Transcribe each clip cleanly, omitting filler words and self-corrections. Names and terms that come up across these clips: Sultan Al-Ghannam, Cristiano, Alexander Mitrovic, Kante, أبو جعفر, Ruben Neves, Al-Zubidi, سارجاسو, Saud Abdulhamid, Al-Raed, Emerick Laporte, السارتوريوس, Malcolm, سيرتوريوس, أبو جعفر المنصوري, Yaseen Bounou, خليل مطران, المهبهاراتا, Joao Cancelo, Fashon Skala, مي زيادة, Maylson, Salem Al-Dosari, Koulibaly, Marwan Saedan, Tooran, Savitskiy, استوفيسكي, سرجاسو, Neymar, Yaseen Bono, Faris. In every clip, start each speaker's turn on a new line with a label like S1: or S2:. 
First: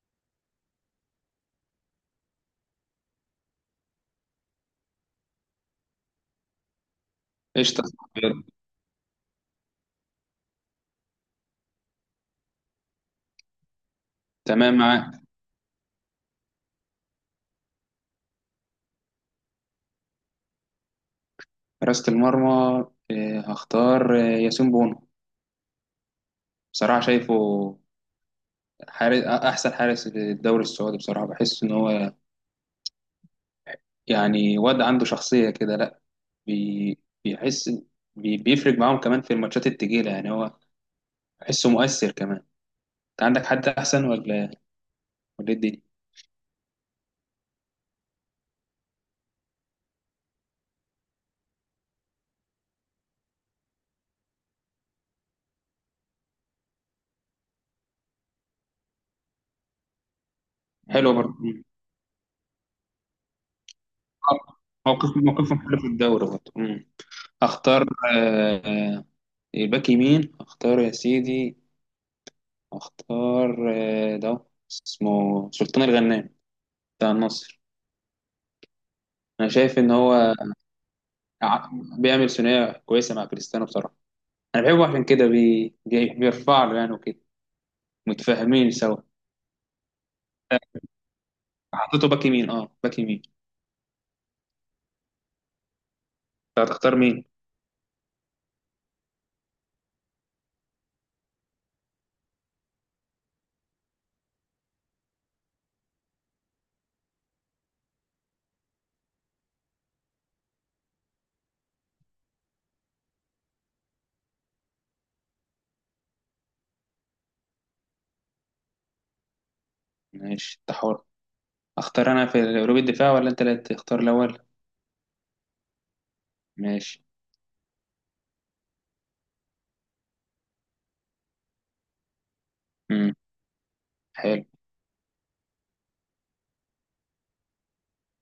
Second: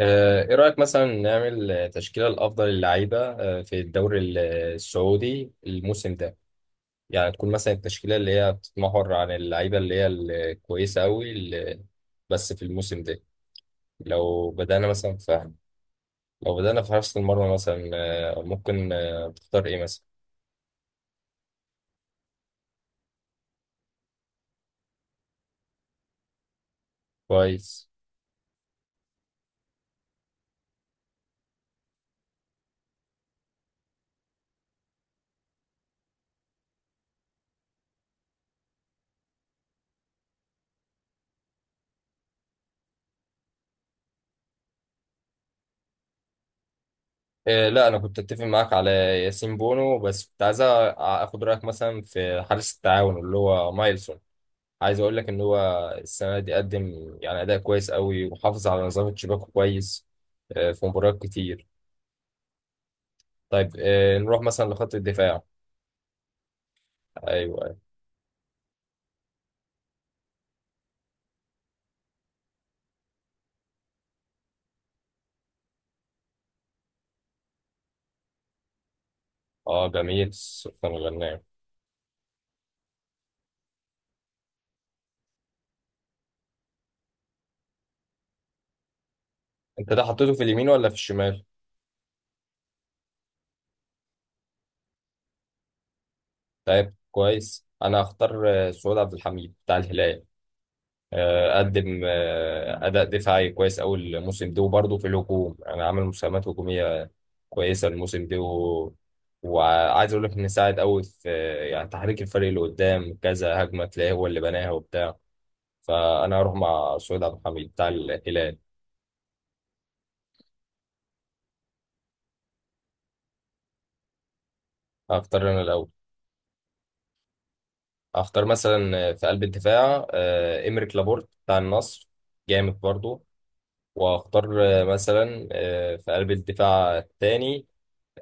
S1: ايه رأيك مثلا نعمل تشكيلة الافضل للعيبة في الدوري السعودي الموسم ده. يعني تكون مثلا
S2: قشطة.
S1: التشكيلة اللي هي بتتمحور عن اللعيبة اللي هي الكويسة قوي اللي بس في الموسم ده. لو
S2: تمام
S1: بدأنا مثلا
S2: معاك.
S1: في لو بدأنا في حراسة المرمى مثلا. ممكن تختار ايه مثلا؟
S2: حراسة المرمى، هختار ياسين بونو. بصراحة شايفه
S1: كويس.
S2: أحسن حارس في الدوري السعودي بصراحة. بحس إن هو يعني واد عنده شخصية كده، لأ. بي بيحس، بيفرق معاهم كمان في الماتشات التقيلة، يعني هو بحسه مؤثر كمان. أنت عندك حد أحسن ولا إيه الدنيا؟
S1: لا انا كنت اتفق معاك على ياسين بونو، بس كنت عايز اخد رأيك مثلا في حارس التعاون اللي هو مايلسون. عايز اقول لك ان هو السنه دي قدم يعني اداء كويس قوي، وحافظ على نظام تشيباكو كويس في
S2: حلو
S1: مباريات
S2: برضه. مم.
S1: كتير. طيب، نروح مثلا لخط الدفاع.
S2: موقفهم حلو في الدوري برضه. مم.
S1: ايوه، أيوة.
S2: أختار آه، آه، الباك يمين. أختار يا سيدي، اختار ده، اسمه سلطان الغنام بتاع النصر. انا شايف
S1: اه،
S2: ان
S1: جميل.
S2: هو
S1: سلطان غنام.
S2: ع- بيعمل ثنائيه كويسه مع كريستيانو بصراحه. انا بحبه عشان كده بيرفع له يعني وكده، متفاهمين سوا.
S1: انت ده حطيته في اليمين
S2: آه،
S1: ولا في الشمال؟
S2: حطيته باك يمين، اه باك يمين. انت
S1: طيب،
S2: هتختار مين؟
S1: كويس. انا هختار سعود عبد الحميد بتاع الهلال. قدم اداء دفاعي كويس قوي الموسم ده، وبرضه في الهجوم انا عامل مساهمات هجوميه كويسه الموسم ده و وعايز اقول لك ان ساعد قوي في يعني تحريك الفريق اللي قدام، كذا هجمه تلاقيه هو اللي بناها وبتاع. فانا هروح مع سعود عبد الحميد بتاع الهلال.
S2: ماشي، انت حر. اختار انا في قلوب الدفاع ولا انت اللي تختار الاول؟
S1: هختار انا الاول.
S2: ماشي.
S1: هختار مثلا في قلب الدفاع إمريك لابورت بتاع النصر. جامد
S2: امم
S1: برضه.
S2: حلو.
S1: واختار مثلا في قلب الدفاع الثاني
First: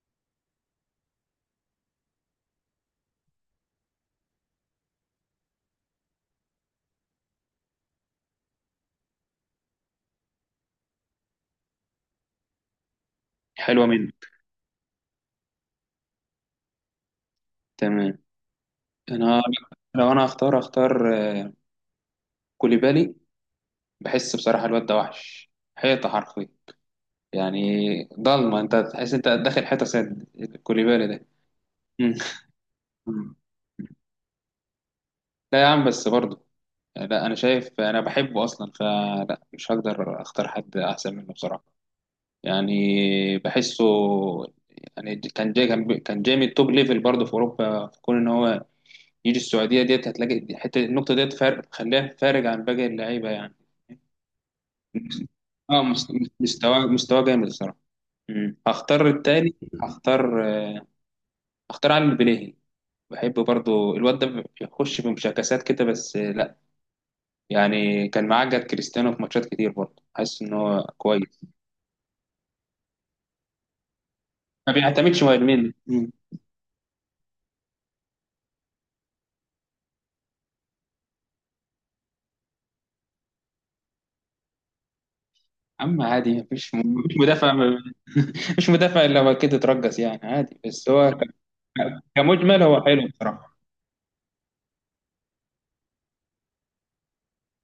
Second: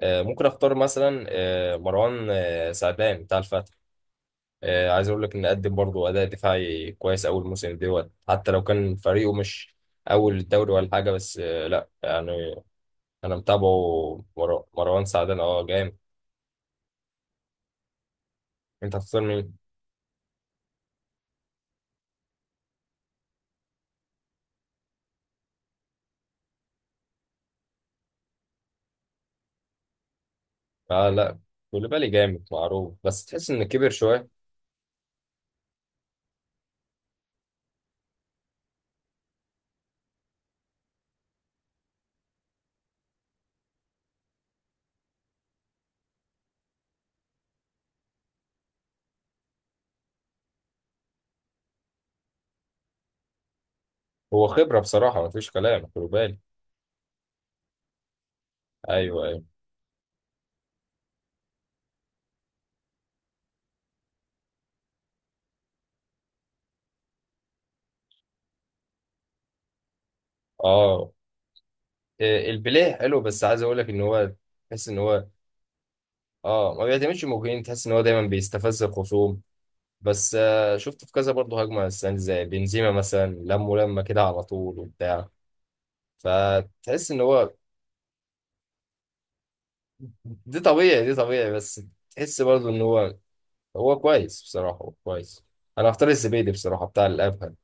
S1: ممكن اختار مثلا مروان سعدان بتاع الفتح. عايز اقول لك ان قدم برضه اداء دفاعي كويس اول موسم دوت، حتى لو كان فريقه مش اول الدوري ولا حاجه. بس لا يعني انا
S2: حلوه
S1: متابعه
S2: منك.
S1: مروان سعدان. اه، جامد.
S2: تمام.
S1: انت هتختار
S2: انا
S1: مين؟
S2: لو انا هختار، اختار كوليبالي. بحس بصراحه الواد ده وحش، حيطه حرفيا يعني. ضلمه، انت تحس انت داخل حته سد، الكوليبالي
S1: اه،
S2: ده.
S1: لا. كوليبالي
S2: مم.
S1: جامد معروف، بس
S2: مم.
S1: تحس ان كبر شويه.
S2: لا يا عم، بس برضه لا، انا شايف، انا بحبه اصلا، فلا مش هقدر اختار حد احسن منه بصراحه يعني. بحسه يعني كان جاي، كان جاي من التوب ليفل برضه في اوروبا. في كون ان هو يجي السعوديه ديت، هتلاقي حته النقطه ديت فارق، خلاه فارق عن باقي اللعيبه يعني.
S1: هو خبره بصراحه، مفيش
S2: اه
S1: كلام.
S2: مست-
S1: كوليبالي.
S2: مستواه مستواه جامد الصراحه. مم. هختار
S1: ايوه، ايوه.
S2: التاني. هختار آه، هختار علي البليهي. بحب برضو الواد ده، بيخش بمشاكسات كده بس لا يعني، كان معاه جد كريستيانو في ماتشات كتير برضو. حاسس ان هو
S1: اه.
S2: كويس.
S1: البليه حلو، بس عايز اقول لك ان هو،
S2: ما
S1: تحس ان
S2: بيعتمدش
S1: هو،
S2: مهاجمين. مم.
S1: اه، ما بيعتمدش مجهود. تحس ان هو دايما بيستفز الخصوم، بس شفت في كذا برضه هجمة السنة دي زي بنزيما مثلا لم ولما كده على طول وبتاع.
S2: اما عادي، مفيش
S1: فتحس
S2: مفيش
S1: ان هو
S2: مدافع مش مدافع الا هو كده اترجس يعني
S1: دي
S2: عادي. بس
S1: طبيعي،
S2: هو
S1: دي طبيعي بس. تحس
S2: كمجمل
S1: برضه ان
S2: هو حلو
S1: هو
S2: بصراحة.
S1: هو كويس بصراحة. هو كويس. انا هختار الزبيدي بصراحة، بتاع الابهل.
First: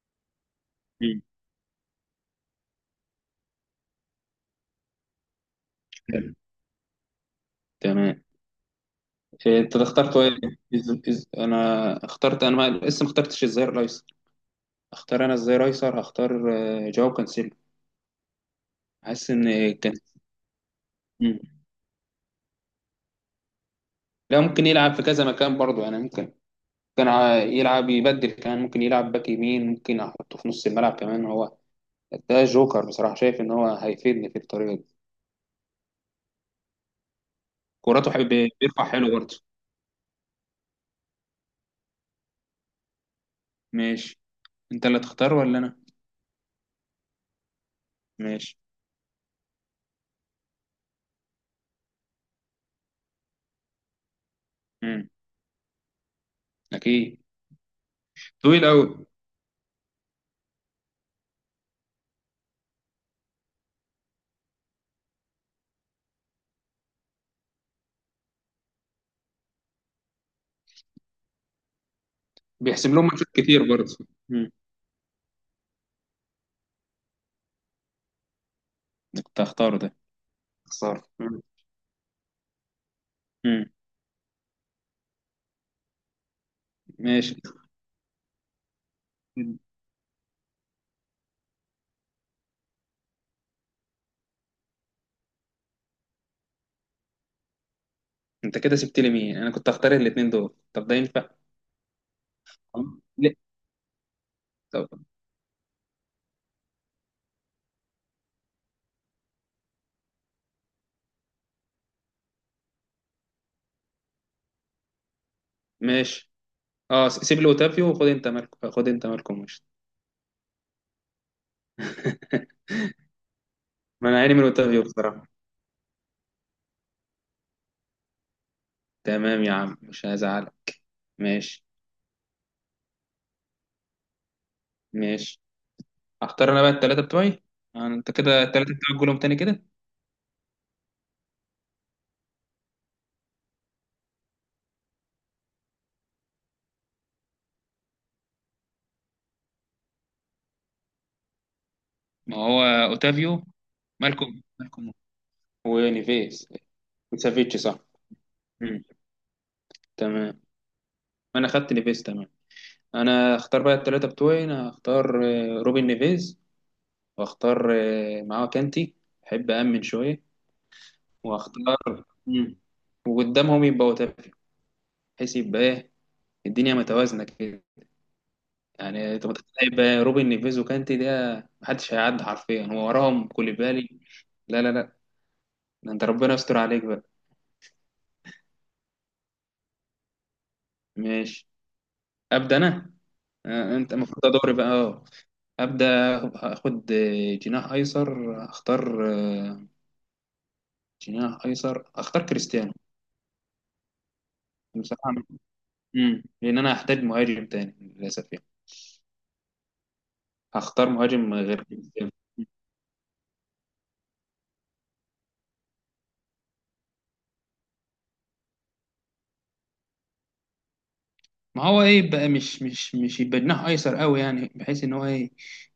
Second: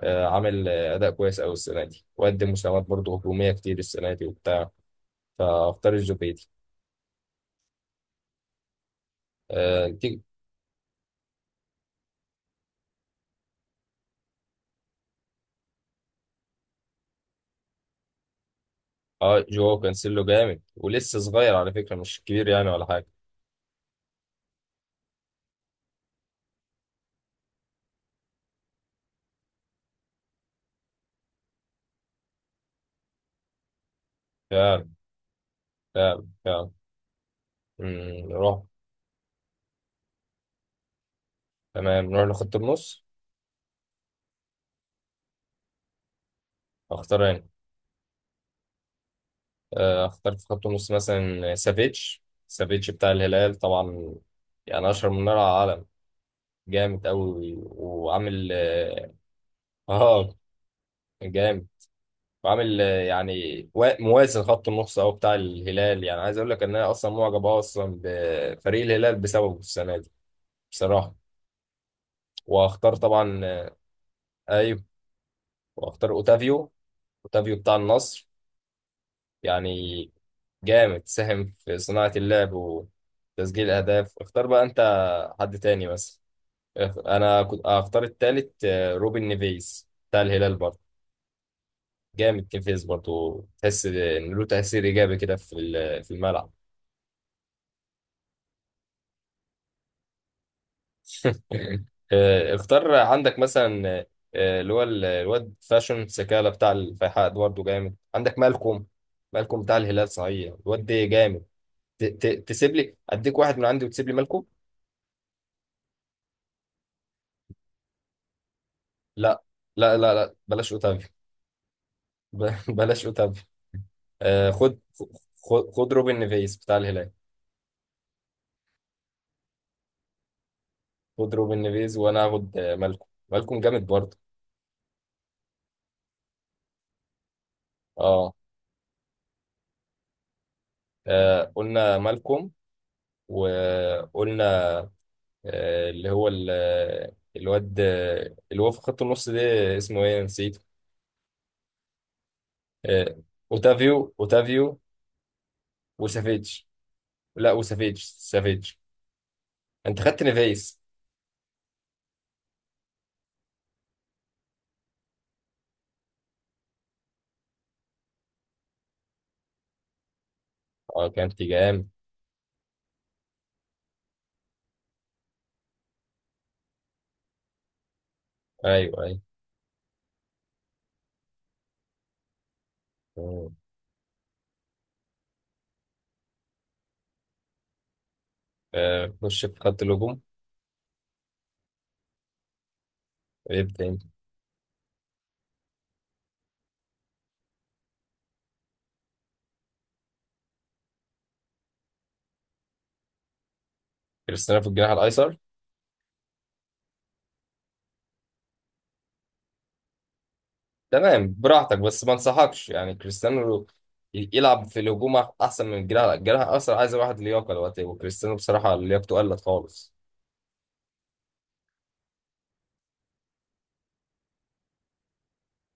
S1: عامل اداء
S2: مم.
S1: كويس قوي السنة دي، وقدم مساهمات برضه هجومية كتير السنة دي وبتاع. فاختار
S2: حلو.
S1: الزبيدي.
S2: تمام. إيه، انت اخترت
S1: تيجي.
S2: ايه؟ انا اخترت، انا ما لسه ما اخترتش الظهير الايسر. اختار انا الظهير الايسر. هختار جواو كانسيلو. حاسس
S1: اه،
S2: ان
S1: جواو
S2: كان.
S1: كانسيلو جامد، ولسه
S2: مم.
S1: صغير على فكرة، مش كبير يعني ولا حاجة.
S2: لا ممكن يلعب في كذا مكان برضه يعني. ممكن يلعب، يبدل كمان ممكن يلعب باك يمين، ممكن احطه في نص الملعب كمان. هو ده جوكر بصراحة، شايف ان هو هيفيدني في الطريقة دي.
S1: فعلا، فعلا، فعلا.
S2: كوراته
S1: مم،
S2: حب،
S1: نروح
S2: بيرفع حلو برضه.
S1: تمام، نروح لخط النص.
S2: ماشي. انت اللي تختار ولا انا؟
S1: اختار انا.
S2: ماشي.
S1: اختار في خط النص مثلا سافيتش بتاع الهلال طبعا. يعني
S2: امم
S1: اشهر من نار على العالم. جامد
S2: اكيد،
S1: قوي وعامل،
S2: طويل قوي.
S1: اه، آه، جامد. وعامل يعني موازن خط النص او بتاع الهلال. يعني عايز اقول لك ان انا اصلا معجب أوي اصلا بفريق الهلال بسببه السنه دي بصراحه.
S2: بيحسب
S1: واختار
S2: لهم ماتشات
S1: طبعا.
S2: كتير برضه. امم
S1: ايوه. واختار اوتافيو. اوتافيو بتاع النصر.
S2: كنت هختاره ده.
S1: يعني جامد،
S2: اختار. مم.
S1: ساهم في صناعة اللعب وتسجيل
S2: مم.
S1: الأهداف. اختار بقى أنت حد تاني بس.
S2: ماشي.
S1: أنا كنت أختار التالت روبن نيفيز بتاع الهلال برضه. جامد نيفيز برضه، تحس إن له تأثير إيجابي كده في الملعب.
S2: انت كده سبت لي مين؟ انا كنت هختار الاثنين دول، طب ده ينفع؟
S1: اختار
S2: لا.
S1: عندك مثلا اللي هو
S2: طب
S1: الواد فاشون سكالة بتاع الفيحاء ده برضه جامد. عندك مالكوم. مالكوم بتاع الهلال صحيح، الواد ده جامد. تسيب لي، أديك واحد من عندي وتسيب لي مالكوم.
S2: ماشي، اه سيب لي اوتافيو وخد انت مالكم. خد انت مالكم
S1: لا،
S2: مش،
S1: لا، لا. لا بلاش أوتافي. بلاش اوتافيو.
S2: ما انا عيني من
S1: آه، خد
S2: اوتافيو بصراحه.
S1: خد خد روبن نيفيز بتاع الهلال.
S2: تمام يا عم، مش هزعلك.
S1: خد روبن
S2: ماشي.
S1: نيفيز، وانا هاخد مالكم. مالكم جامد برضه.
S2: ماشي. اختار انا بقى الثلاثه بتوعي، يعني انت
S1: اه.
S2: كده الثلاثه بتوعك قولهم تاني كده.
S1: قلنا مالكم، وقلنا اللي هو الواد اللي هو في خط النص ده، اسمه ايه؟ نسيت.
S2: ما هو
S1: آه،
S2: اوتافيو،
S1: اوتافيو
S2: مالكم
S1: اوتافيو
S2: مالكم ونيفيس
S1: وسافيتش. لا،
S2: وسافيتش، صح.
S1: وسافيتش.
S2: مم.
S1: انت خدت
S2: تمام.
S1: نيفيز.
S2: انا خدت نيفيس، تمام. انا اختار بقى الثلاثه بتوعي. انا اختار روبن نيفيز، واختار معاه كانتي، احب امن شويه.
S1: اه، كانت جامد.
S2: واختار. مم. وقدامهم يبقى اوتافيو، بحيث يبقى ايه، الدنيا متوازنه كده.
S1: ايوه،
S2: يعني
S1: ايوه.
S2: انت متخيل بقى روبن نيفيز وكانتي ده؟ محدش هيعدي حرفيا، هو وراهم كوليبالي. لا لا لا، ده انت ربنا يستر عليك بقى.
S1: خش في خط الهجوم.
S2: ماشي. ابدا انا.
S1: ابدا
S2: انت
S1: انت.
S2: المفروض، ادوري بقى اه. ابدا اخد جناح ايسر. اختار جناح ايسر، اختار كريستيانو
S1: كريستيانو في الجناح
S2: بصراحه.
S1: الايسر؟
S2: امم، لان انا هحتاج مهاجم تاني للاسف يعني، هختار
S1: تمام،
S2: مهاجم غير
S1: براحتك. بس
S2: كريستيانو.
S1: ما انصحكش، يعني كريستيانو يلعب في الهجوم احسن من الجناح. الجناح اصلا عايز واحد لياقه دلوقتي، وكريستيانو بصراحه لياقته قلت خالص.
S2: ما هو ايه بقى، مش يبقى جناح ايسر قوي يعني، بحيث ان هو ايه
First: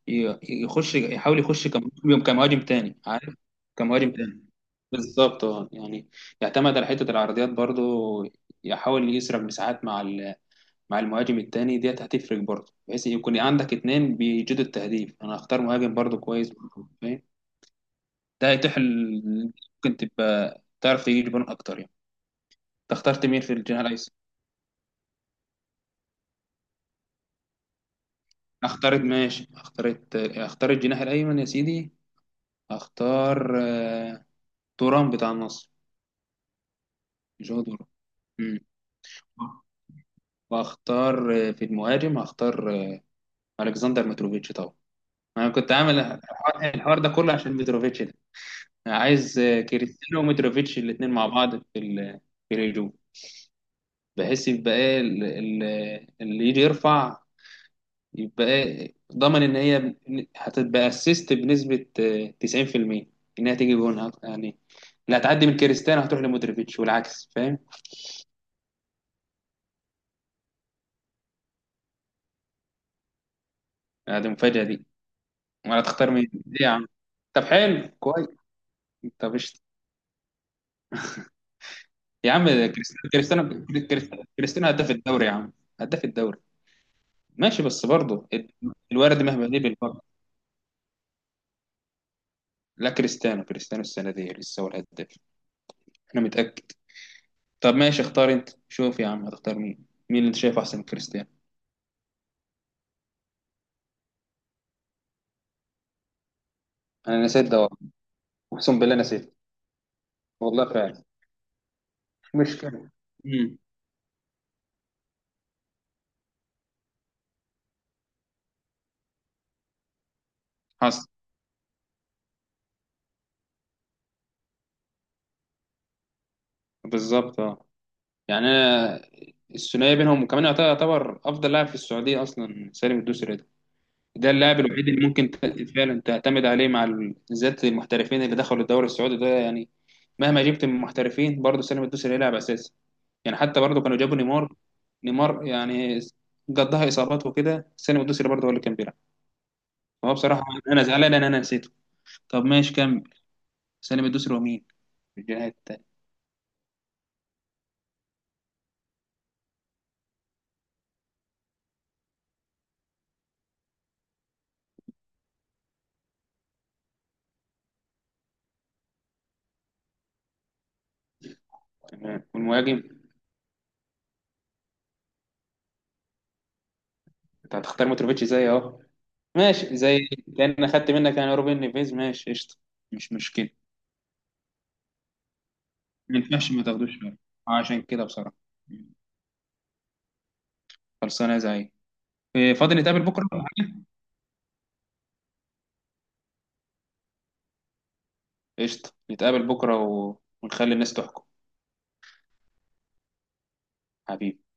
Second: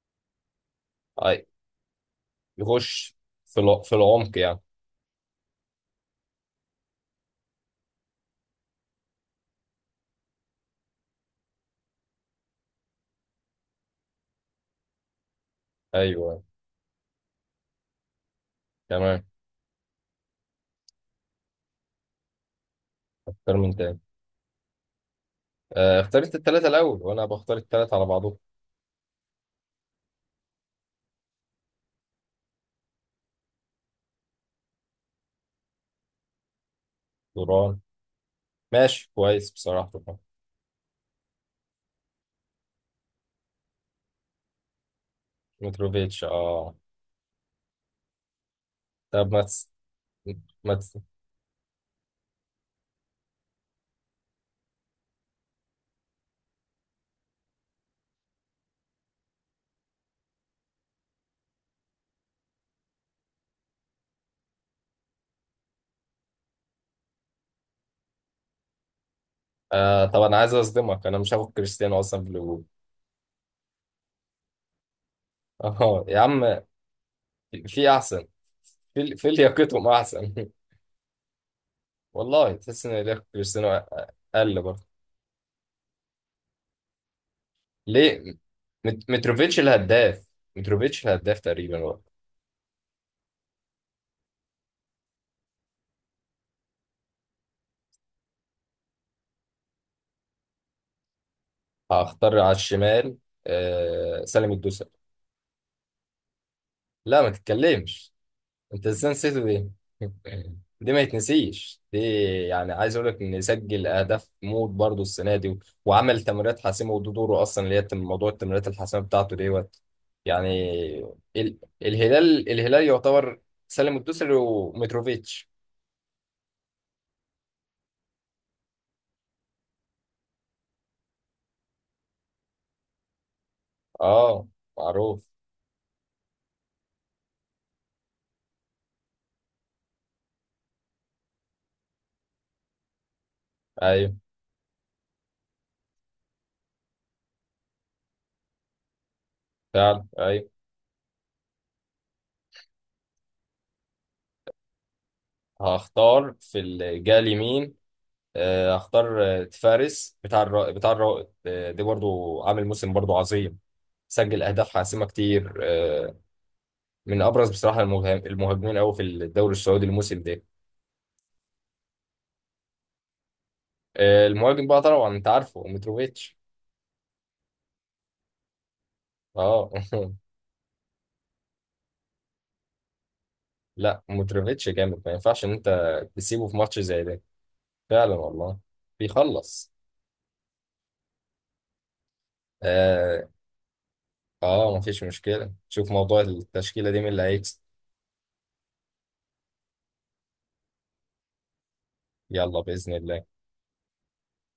S2: يخش،
S1: اي.
S2: يحاول يخش كمهاجم تاني،
S1: يخش
S2: عارف؟
S1: في
S2: كمهاجم
S1: العمق
S2: تاني
S1: يعني.
S2: بالظبط اه يعني، يعتمد على حته العرضيات برضو، يحاول يسرق مساحات مع مع المهاجم التاني ديت، هتفرق برضو، بحيث يكون عندك اتنين بيجيدوا التهديف. انا هختار مهاجم برضو
S1: ايوه.
S2: كويس برضو، فاهم؟ ده هيتيح
S1: تمام.
S2: ممكن تبقى تعرف تجيب جون اكتر يعني. انت اخترت مين في
S1: اختار من
S2: الجناح
S1: تاني.
S2: الايسر؟
S1: اختار انت التلاته الاول، وانا بختار التلاته على بعضهم.
S2: اخترت، ماشي، اخترت الجناح الايمن يا سيدي. اختار توران بتاع النصر، جو
S1: دوران.
S2: دوران. مم.
S1: ماشي، كويس بصراحه طبعا.
S2: واختار في المهاجم هختار الكسندر متروفيتش طبعا. انا كنت عامل
S1: متروفيتش، اه.
S2: الحوار، الحوار ده كله عشان متروفيتش ده. أنا
S1: طب،
S2: عايز
S1: ما تس...
S2: كريستيانو
S1: ما
S2: ومتروفيتش
S1: تس...
S2: الاثنين مع بعض في في الهجوم، بحيث يبقى ايه اللي يجي يرفع، يبقى ايه ضمن ان هي هتبقى اسيست بنسبة 90% انها تيجي جون يعني. اللي هتعدي من كريستيانو هتروح لمتروفيتش والعكس، فاهم؟
S1: طب، انا عايز اصدمك، انا مش هاخد كريستيانو اصلا في الهجوم.
S2: هذه المفاجأة دي. ولا
S1: اه،
S2: تختار
S1: يا
S2: مين،
S1: عم.
S2: ايه يا عم؟ طب
S1: في
S2: حلو
S1: احسن.
S2: كويس.
S1: في
S2: طب قشطة.
S1: لياقتهم احسن.
S2: يا عم
S1: والله تحس ان
S2: كريستيانو،
S1: ده
S2: كريستيانو
S1: كريستيانو.
S2: كريستيانو
S1: قل
S2: كريستيانو
S1: برضه.
S2: هداف الدوري يا عم، هداف الدوري. ماشي بس برضه
S1: ليه؟
S2: الورد مهما ليه
S1: متروفيتش
S2: بالبركه.
S1: الهداف. متروفيتش الهداف تقريبا برضه.
S2: لا كريستيانو، كريستيانو السنه دي لسه هو الهداف، انا متاكد. طب ماشي، اختار انت، شوف يا عم هتختار مين اللي انت شايفه احسن من كريستيانو.
S1: هختار على الشمال. آه، سالم الدوسري. لا،
S2: انا
S1: ما
S2: نسيت ده والله،
S1: تتكلمش.
S2: اقسم
S1: انت
S2: بالله
S1: ازاي
S2: نسيت.
S1: نسيته دي؟
S2: والله
S1: دي ما
S2: فعلا.
S1: يتنسيش دي.
S2: مش
S1: يعني
S2: مشكلة.
S1: عايز اقول لك ان
S2: امم.
S1: سجل اهداف موت برضه السنه دي وعمل تمريرات حاسمه، وده دوره اصلا اللي هي موضوع التمريرات الحاسمه بتاعته ديت يعني.
S2: حصل.
S1: الهلال يعتبر. سالم الدوسري ومتروفيتش.
S2: بالظبط اه يعني، انا الثنائيه بينهم، وكمان يعتبر، يعتبر افضل لاعب في السعوديه اصلا سالم الدوسري ده. ده
S1: اه.
S2: اللاعب الوحيد اللي
S1: معروف.
S2: ممكن فعلا تعتمد عليه مع بالذات المحترفين اللي دخلوا الدوري السعودي ده يعني. مهما جبت من محترفين برضه، سالم الدوسري هيلعب اساسي. يعني حتى برضه كانوا
S1: ايوه.
S2: جابوا نيمار. نيمار يعني قضاها اصابات وكده، سالم الدوسري برضه هو اللي كان بيلعب.
S1: فعلا،
S2: فهو بصراحه،
S1: ايوه.
S2: انا زعلان ان انا نسيته. طب ماشي، كمل. سالم الدوسري ومين في الجهه التانيه؟
S1: هختار في الجهه اليمين. هختار فارس بتاع الرائد، ده برضو عامل موسم برضو عظيم. سجل اهداف حاسمه كتير، من ابرز بصراحه المهاجمين قوي في الدوري السعودي الموسم ده.
S2: تمام، والمهاجم؟
S1: المهاجم بقى طبعا، انت عارفه، متروفيتش.
S2: انت هتختار متروفيتش زي اهو؟
S1: اه.
S2: ماشي زي، كأن أخدت منك يعني روبن نيفيز. ماشي قشطة، مش مشكلة.
S1: لا، متروفيتش جامد، ما ينفعش ان انت
S2: ما
S1: تسيبه
S2: ينفعش،
S1: في
S2: ما
S1: ماتش
S2: تاخدوش
S1: زي
S2: بالك.
S1: ده.
S2: عشان كده
S1: فعلا،
S2: بصراحة.
S1: والله. بيخلص.
S2: خلصانة يا زعيم. إيه، فاضي نتقابل
S1: آه،
S2: بكرة ولا حاجة؟
S1: اه، مفيش مشكلة. شوف موضوع التشكيلة دي مين اللي هيكسب.
S2: قشطة، نتقابل بكرة و... ونخلي الناس تحكم.
S1: يلا، بإذن الله.
S2: حبيبي.